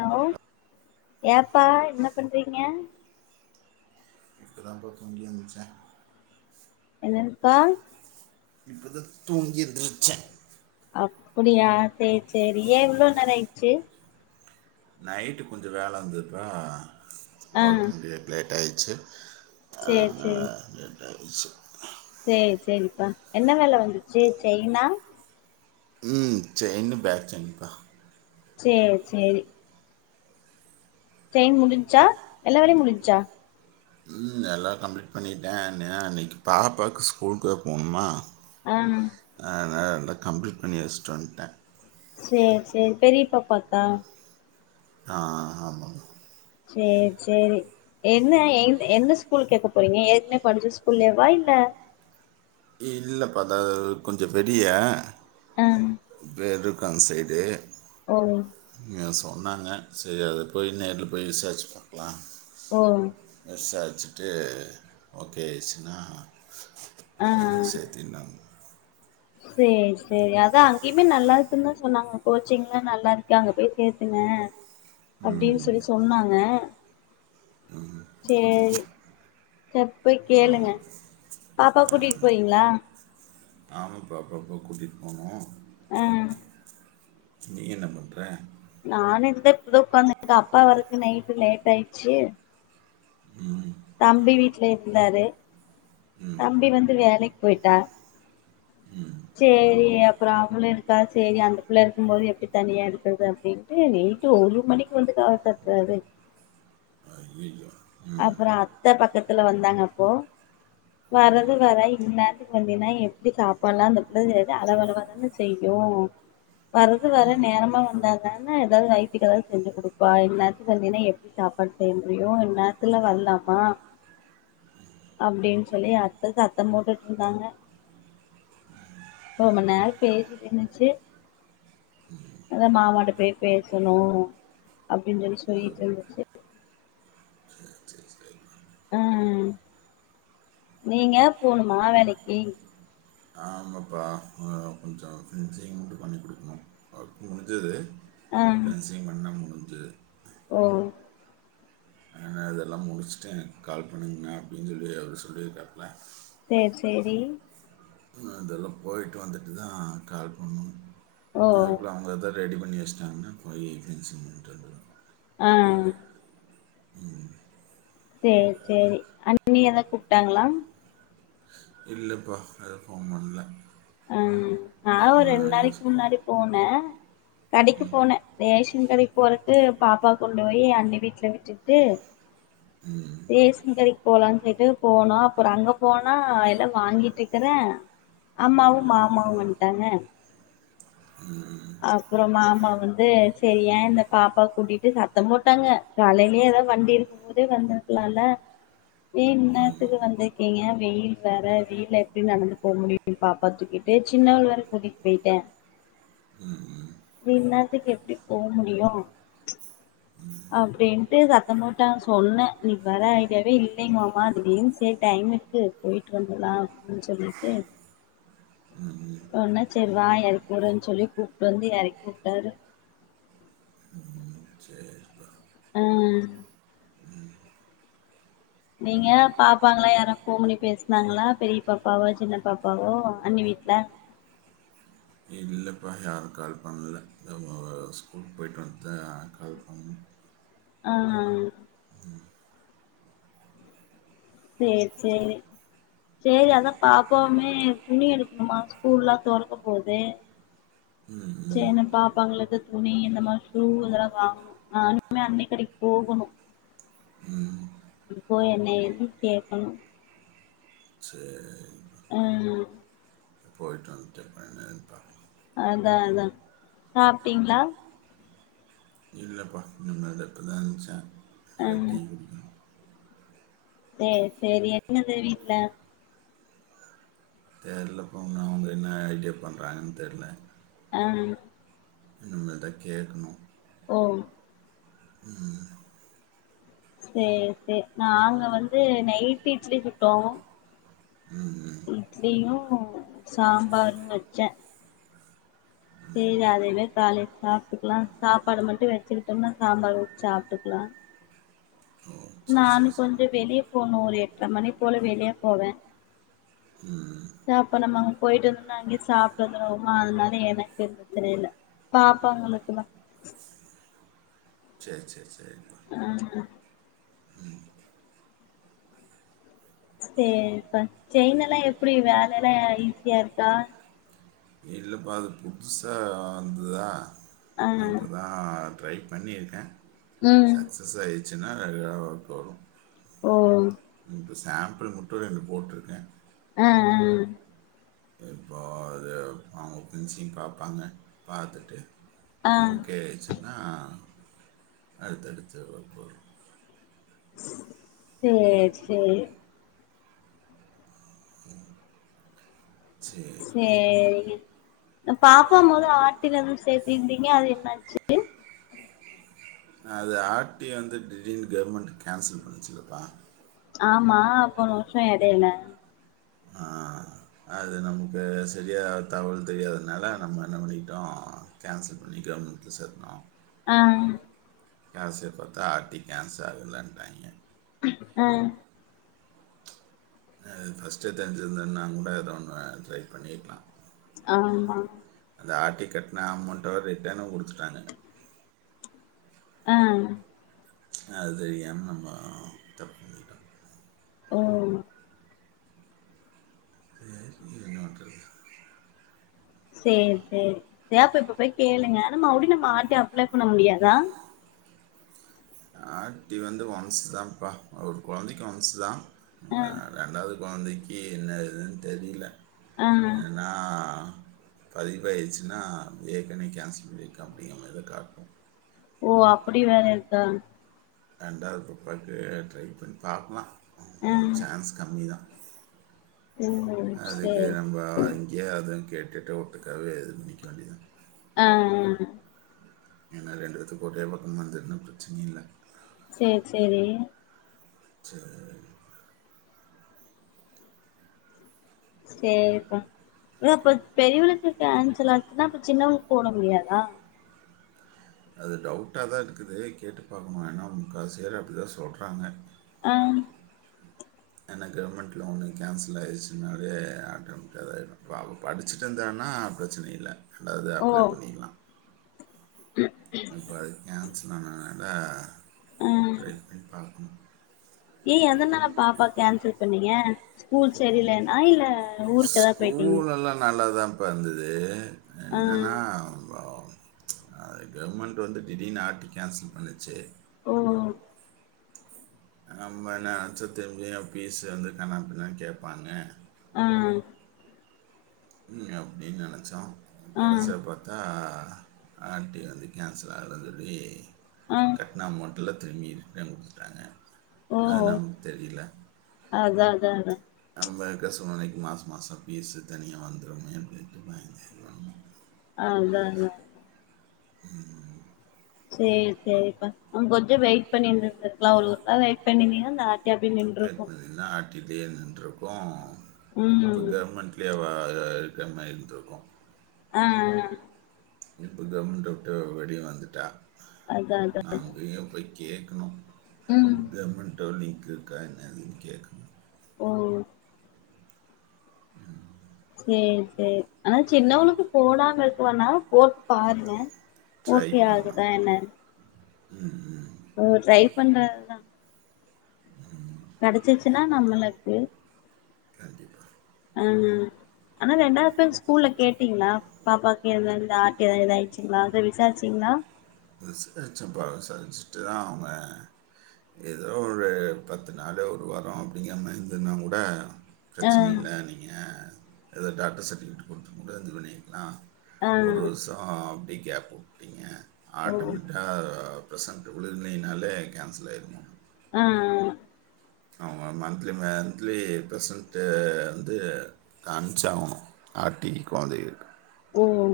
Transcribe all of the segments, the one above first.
Hello ஏப் பா என்ன பண்றீங்க இப்ப தாப்பா தூங்கி எந்ச்சே என்னதுப்பா இப்பதா தூங்கி எந்த்ருச்சே அப்புடியா செர் செரி ஏ இவ்ளோ நேரோ ஆய்ச்சு நைட்டு கொஞ்சோ வேல இருந்துப்பா ஆ வெக் [unintelligible] லேட் ஆய் ச்சு சேரி சேரி [unintelligible] சேரி சேரிப்பா என்ன வேல வந்துச்சு செயினா ம் செயினு பேக்ச்செயின்ப்பா சேரி சேரி செயின் முடுஞ்சா எல்லா வேலயு முடுஞ்சா ம் எல்லா கம்ப்ளீட் பண்ணிட்டே [unintelligible] இன்னைக்கு பாப்பாக்கு ஸ்கூல்க்கு வேற போணுமா ஆ அத்னா எல்லா கம்ப்ளீட் பண்ணி வெஷ்ட்டு வந்ட்டே சேர் சேரி பெரி பாப்பாக்கா அ ஆமா சேரி சேரி என்ன எந் எந்த ஸ்கூல் கேக்க போறீங்க ஏற்க்னே படிச்ச ஸ்கூல்லைவா இல்ல இல்லப்பா [unintelligible] கொஞ்சோ வெளிய ஆ [unintelligible] அன் சைடு ஓ சொன்னாங்க செரி அத போய் நேர்ல போய் விசாரிச்சு பாக்கலா ஓ வெச்சுட்டு ஓகே ஆயிருச்சுனா ஆ ஆ சேத்தினு சேரி சேரி அதா அங்கேயுமே நல்லாருக்குன்னு தா சொன்னாங்க கோச்சிங்லா நல்லா இருக்கு அங்க போய் சேத்துங்க அப்படின்னு சொல்லி சொன்னாங்க சேரி சர்ப்போய் கேளுங்க பாப்பா கூட்டிகிட்டு போவீங்களா ஆமா பாப்பாவ கூட்டிட்டு போவே அஹ் நீ என்ன பண்ற நானு இந்தா இப்பதா உட்காந்துருக்க அப்பா வரக்கு நைட் லேட் ஆயிடுச்சு தம்பி வீட்ல இருந்தாரு தம்பி வந்து வேலைக்கு போய்ட்டா சேரி அப்புறம் அவளு இருக்கா சேரி அந்த பிள்ள இருக்கும் போது எப்படி தனியா இருக்குறது அப்படின்டு நைட்டு ஒரு மணிக்கு வந்து கதவ தட்றாரு ஐயையோ அப்புற அத்த பக்கத்துல வந்தாங்கப்போ வர்றது வர இந்நேரத்துக்கு வந்தீன்னா எப்படி சாப்பாட்லா அந்த புள்ள அளவ அளவ தானே செய்யு வர்றது வர நேரமா வந்தா தான ஏதாவது வைத்துக்கு எதாது செஞ்சு குடுப்பா இன்நேரத்துக்கு வந்தின்னா எப்படி சாப்பாடு செய்ய முடியு என்ன அத்துல வரலாமா அப்படின்னு சொல்லி அத்தை சத்தம் போட்டுட்டு இருந்தாங்க ரொம்ப நேரம் பேசிட்டு இருந்துச்சு அதான் மாமாட்ட போய் பேசணு அப்படின்னு சொல்லி சொல்லிட்டுந்துச்சு சரி சரி உம் நீங்க போணுமா வேலைக்கு ஆமாப்பா கொஞ்ச ஃபினிஷிங் மட்டு பண்ணி குடுக்கணு ஒர்க் முடிஞ்சது ஆ ஃபினிசிங் பண்ணா முடி அந்து ஓ இதெல்லாம் முடிச்சுட்டு எனக்கு கால் பண்ணுங்கண்ணா அப்படின்னு சொல்லி அவரு சொல்லியிருக்காப்புல செரி செரி இதெல்லாம் போய்ட்டு வந்துட்டு தான் கால் பண்ணும் ஓ அதுபோல அவங்க இதர் ரெடி பண்ணி வச்சிட்டாங்கன்னா போயி ஃபினிசிங் பண்ட்டு வந்துருவ ஆஹ் உம் விட்டாங்களா இல்லப்பா அது போக முடுல ஆ நான் ஒரு ரெண்டு நாளைக்கு முன்னாடி போனேன் கடைக்கு போனேன் ரேஷன் கடைக்கு போறக்கு பாப்பா கொண்டு போயி அண்ணி வீட்ல விட்டு ட்டு ரேசன்கடைக்கு போலாம் ட்டு போணோம் அப்புறம் அங்க போனா எல்லாம் வாங்கிட்டு இருக்கறேன் அம்மாவும் மாமாவும் வந்துட்டாங்க [unintelligible] அப்புறம் மாமா வந்து சரியேன் இந்த பாப்பா கூட்டிட்டு சத்தம் போட்டாங்க காலையிலயே ஏதோ வண்டி இருக்கும் போதே வந்திருக்கலாமல்ல ஏன் ம், ம், இந்நேரத்துக்கு வந்த இல்லைங்க வெயில் வேற வெயில்ல எப்படி நடந்து போக முடியும் பாப்பாவ தூக்கிட்டு சின்னவள வேற கூட்டிகிட்டு போயிட்டேன் ம், ம், நீ இந்நேரத்துக்கு எப்படி போக முடியும் அப்படின்ட்டு சத்தம்போட்டாங் சொன்னேன் இன்னைக்கு வர ஐடியாவே இல்லைங்கமாமா திடீர்னு சேரி டைம் இருக்கு போயிட்டு வந்தரலாம் அப்படின்னு சொல்லிட்டு ம். சொன்ன சரி வா இறக்கி விட்றேனு சொல்லி கூப்பிட்டு வந்து இறக்கிட்டாரு சேரி ம் நீங்க பாப்பாங்கல்லாம் யாரா போன் பண்ணி பேசுனாங்களா பெரிய பாப்பாவோ சின்ன பாப்பாவோ அண்ணி வீட்டுல இல்லைப்பா யாரும் கால் பண்ணல ஸ்கூலுக்கு போயி்ட்டு வந்து தா கால் பண்ணணும் ஆ சேரி சேரி சேரி அதான் பாப்பாவுமே துணி எடுக்கணுமா ஸ்கூல்லெல்லாம் தொறக்க போது ம் ம் சரின்னு பாப்பாங்களுக்கு துணி இந்த மாதிரி ஷூ இதெல்லாம் வாங்கணும் நானுமே அண்ணெங் கடைக்கு போகணும் ம் போய் என்ன ஏது கேக்கணும் சரி ம் போயிட்டு வந்துட்டு பண்ணதுப்பா அதான் அதான் சாப்பிட்டீங்களா இல்லேப்பா இனிமேல் தா இப்ப தா எந்திருச்சேன் ஆ [unintelligible] சேரி சேரி எங்கது வீட்டுல தெரியலப்பா அவங்க என்ன ஐடியா பண்றாங்கன்னு தெரியல ஆ இனிமே தா கேட்கணும் ஓ உம் [unintelligible] சேரி சேரி நாங்க வந்து நைட்டு் இட்லி சுட்டோம் ம் இட்லியும் சாம்பாரும் வச்சேன் சரி அதையவே காலைல சாப்பிட்டுக்கலாம் சாப்பாடு மட்டும் வச்சுக்கிட்டோம்னா சாம்பார் ஊத்தி சாப்பிட்டுக்கலாம் ஓ சரி சரி நானும் சரி கொஞ்சம் வெளிய போணும் ஒரு எட்டற மணி போல வெளியே போவேன் ம் சாப்ப நம்ம அங்க போயிட்டு வந்தோம்னா அங்கயே சாப்பிட்டு வந்தறமா அதனால எனக்கு தெரியல பாபப்பாவங்களுக்குதான் சேரி சேரி சேரி ஆ சேரிப்பா செயின் எல்லாம் எப்படி வேலை எல்லாம் ஈஸியா இருக்கா இல்லேப்பா அது புதுசா வந்ததா ஆ இப்பதான் ட்ரை பண்ணியிருக்கேன் ம் சக்ஸஸ் ஆயி வரும் [unintelligible] ஓ இப்போ சாம்பிள் மட்டு ரெண்டு போட்ருக்கே ஆ ஆ இப்போ அது அவங்க பினிசிங் பாப்பாங்க பாத்துட்டு ஆ னா அடுத்தடுத்து ஒர்க் வரு சேரி சேரி சரி. சேரிங்க பாப்பா மொத ஆட்டில எது சேத்திருந்தீங்க அது என்ன ஆச்சி அது ஆர்டிய வந்து திடீர்னு கவர்மெண்ட் கேன்சல் பண்ணுச்சில்லப்பா ஆமா போன வருஷோ எடேல ஆ அது நமக்கு சரியா தகவல் தெரியாதனால நம்ம என்ன பண்ணிகிட்டோ கேன்சல் பண்ணி கவர்மெண்ட்ல சேத்துட்டோ ஆ கடசியா பாத்தா ஆர்ட்டிக்கேன்சல் இல்லன்டாங்க ம் அது ஃபர்ஸ்ட்டே தெரிஞ்சிருந்தன்னா கூட ஏதோ ஒன்னு ட்ரை பண்ணிர்க்கலா ஆமா அந்த ஆர்டிக் கட்ண அமௌண்ட்ட வேற ரிட்டர்னு குடுத்துட்டாங்க ஆ அது தெரியாம நம்ம தப்பு பண்ணிட்டோ ம் சேரி இனி என்ன பண்றது சேரி சேரி சேரி அப்ப இப்ப போய் கேளுங்க ஆனா மறுடியு நம்ம ஆர்ட்டி அப்ளை பண்ண முடியாதா ஆர்ட்டி வந்து ஒன்சு தாப்பா ஒரு கொழந்தைக்கு ஒன்சுதா ஆ நம்ம ரெண்டாவது கொழந்தைக்கி என்ன ஏதுன்னு தெரில ஆ பதிவு ஆயிட்ச்சின்னா ஏற்கனவே கேன்சல் பண்ணிருக்கோ அப்டிங்கிற மாரிதா காட்டு ஓ அப்படி வேற இருக்கா ரெண்டாவது பாப்பாக்கு ட்ரை பண்ணி பாக்கலா ஆ ம் சான்ஸ் கம்மி தா ஓ அதுக்கு சேரி நம்ப இங்கயே அதுன்னு கேட்டுட்டு ஒட்டுக்காவே இது பண்ணிக்க வேண்டிதா ஆ ஆ ஏன்னா ரெண்டு பேத்துக்கு ஒரேபக்கமா வந்ததுன்னா பிரச்சனையே இல்ல சேர் சேரி சேரிமா சேரிப்பா ஏ அப்ப பெரியவளுக்கு கேன்சல் ஆச்சின்னா அப்ப சின்னவளுக்கு போட முடியாதா அது டவுட்டாதா இருக்குது கேட்டு பாக்கணு ஏன்னா முக்காவாசி பேர் அப்டிதா சொல்றாங்க ஆ ஏன்னா கவர்மெண்ட் லோனு கேன்சல் ஆயிருச்சின்னாலே ஆட்டோமெட்டிக்கா இதா ஆயிடு இப்ப அவ படிச்சிட்டு இருந்தான்னா பிரச்சனை இல்ல ரெண்டாவது அப்ளே ஓ பண்ணிர்லா இப்ப அது கேன் நா நல்லா ட்ரை பண்ணி பாக்கணு ஏய் எதனால பாப்பா கேன்சல் பண்ணீங்க ஸ்கூல் சரியலன இல்ல ஊருக்குதா போயிட்டீங்க வந்தது ஆ என்னன்னா அது கவர்மெண்ட் வந்து திடீனு ஆர்டி கேன்சல் பண்ணுச்சு ஓ ஆமா என்ன அ்சத்தஞ்ச பீஸு வந்து கண்ணப்பின்ன கேட்பாங்க உஹம் உம் அப்படின்னு நினைச்சா ஆ கடைசிய பார்த்தா ஆர்டி வந்து கேன்சல் ஆகலனு சொல்லி ஆ கட்டன மோ எல்ல திரும்பி இருக்கிற கொடுத்துட்டாங்க ஓ அது நமக்கு தெரியல அதா அதா அதா நொம்ப கசுவனைக்கு மாதம் மாதம் பீஸு தனியாக வந்துடுமே அப்பட்டு பயந்துடுவங்க அதான் தான் [unintelligible] சரி சரிப்பா நங்க கொஞ்சோ வெயிட் பண்ணிருந்தலா வெயிட் பண்ணிருங்க அ கபடி நின்றக்கு தே நின்ருக்கு புத ம் மட்டல அவா க்கமந்திருக்கு ஆஹ் இப்ப கவர்மெண்ட்ட விட்டு வெலிய வந்துட்டா அதா அதா நா அங்கயே போய் கேகணு ம் பேமட்டோலி இருக்கா என்னதுன் கேட்கண ஓ உஹம் சேரி சேரி ஆனா சின்னவளுக்கு போடாம இருக்க வேனா போட்டு பாருங்க ஓகே ஆகுதா என்ன உம் உம் ட்ரை பண்றதுதா உஹம் கிடைச்சிச்சுன்னா நம்ப லக்கு அ ஹ ஆனா ரெண்டாவது பேரு ஸ்கூல்ல கேட்டீங்களா பாப்பாக்கு ஆதாவது எதடுச்சுங்களா அத விசாரிச்சிங்களா ரெஸ் சம்ப சரிச்சிட்டு தா அவ்ங்க ஏதோ ஒரு பத்து நாள் ஒரு வாரோ அப்டிங்கிறாம இருந்துன்னா கூட ஆ பிரச்சனை இல்லை நீங்கள் ஏதது டாக்டர் சர்டுவிகேட் கொத்துட்டு கூா வந்து பண்ணிருக்கலாம ஆ ஒரு வர்ஷோ ப்டி கேப் விட்டீங்க ஓ ஆட்டு மிட்டா ப்சென்ட் வில்னாலே கேன்சல் ஆகிரு மா ஆஹ் அவங்க மந்திலி மன்த்லி பெர்சன்ட் வந்து அம்ஞ்சா ஆகணு ஆர்ட இ குழந்தைக்கு ஓ ஓ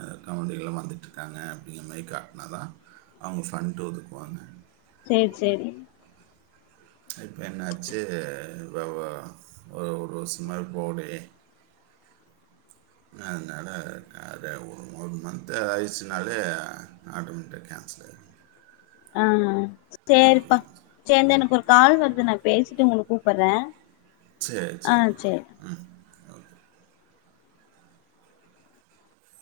அ காமென்டி எல்லா வந்துட்டுருக்காங்க அப்டிங்க மெ காட்டினா தான் அவங்க ஃபன்ட்டு ஒதுக்குவாங்க சேரி சேரிங் இப்போ என்னாச்சு ஒ ஒ ஒரு வருஷமே போலயே அதனால அத அத ஒரு ஒரு மந்த் எதாது ஆயிடுச்சுனாலே ஆட்டோமேட்டிக கேன்சல் ஆயிடு ஆஹ் சேரிப்பா சேர்ந்த எனக்கு ஒரு கால் வருது நா பேசிட்டு உங்களுக்கு கூப்பறே சேரி சேரி உம்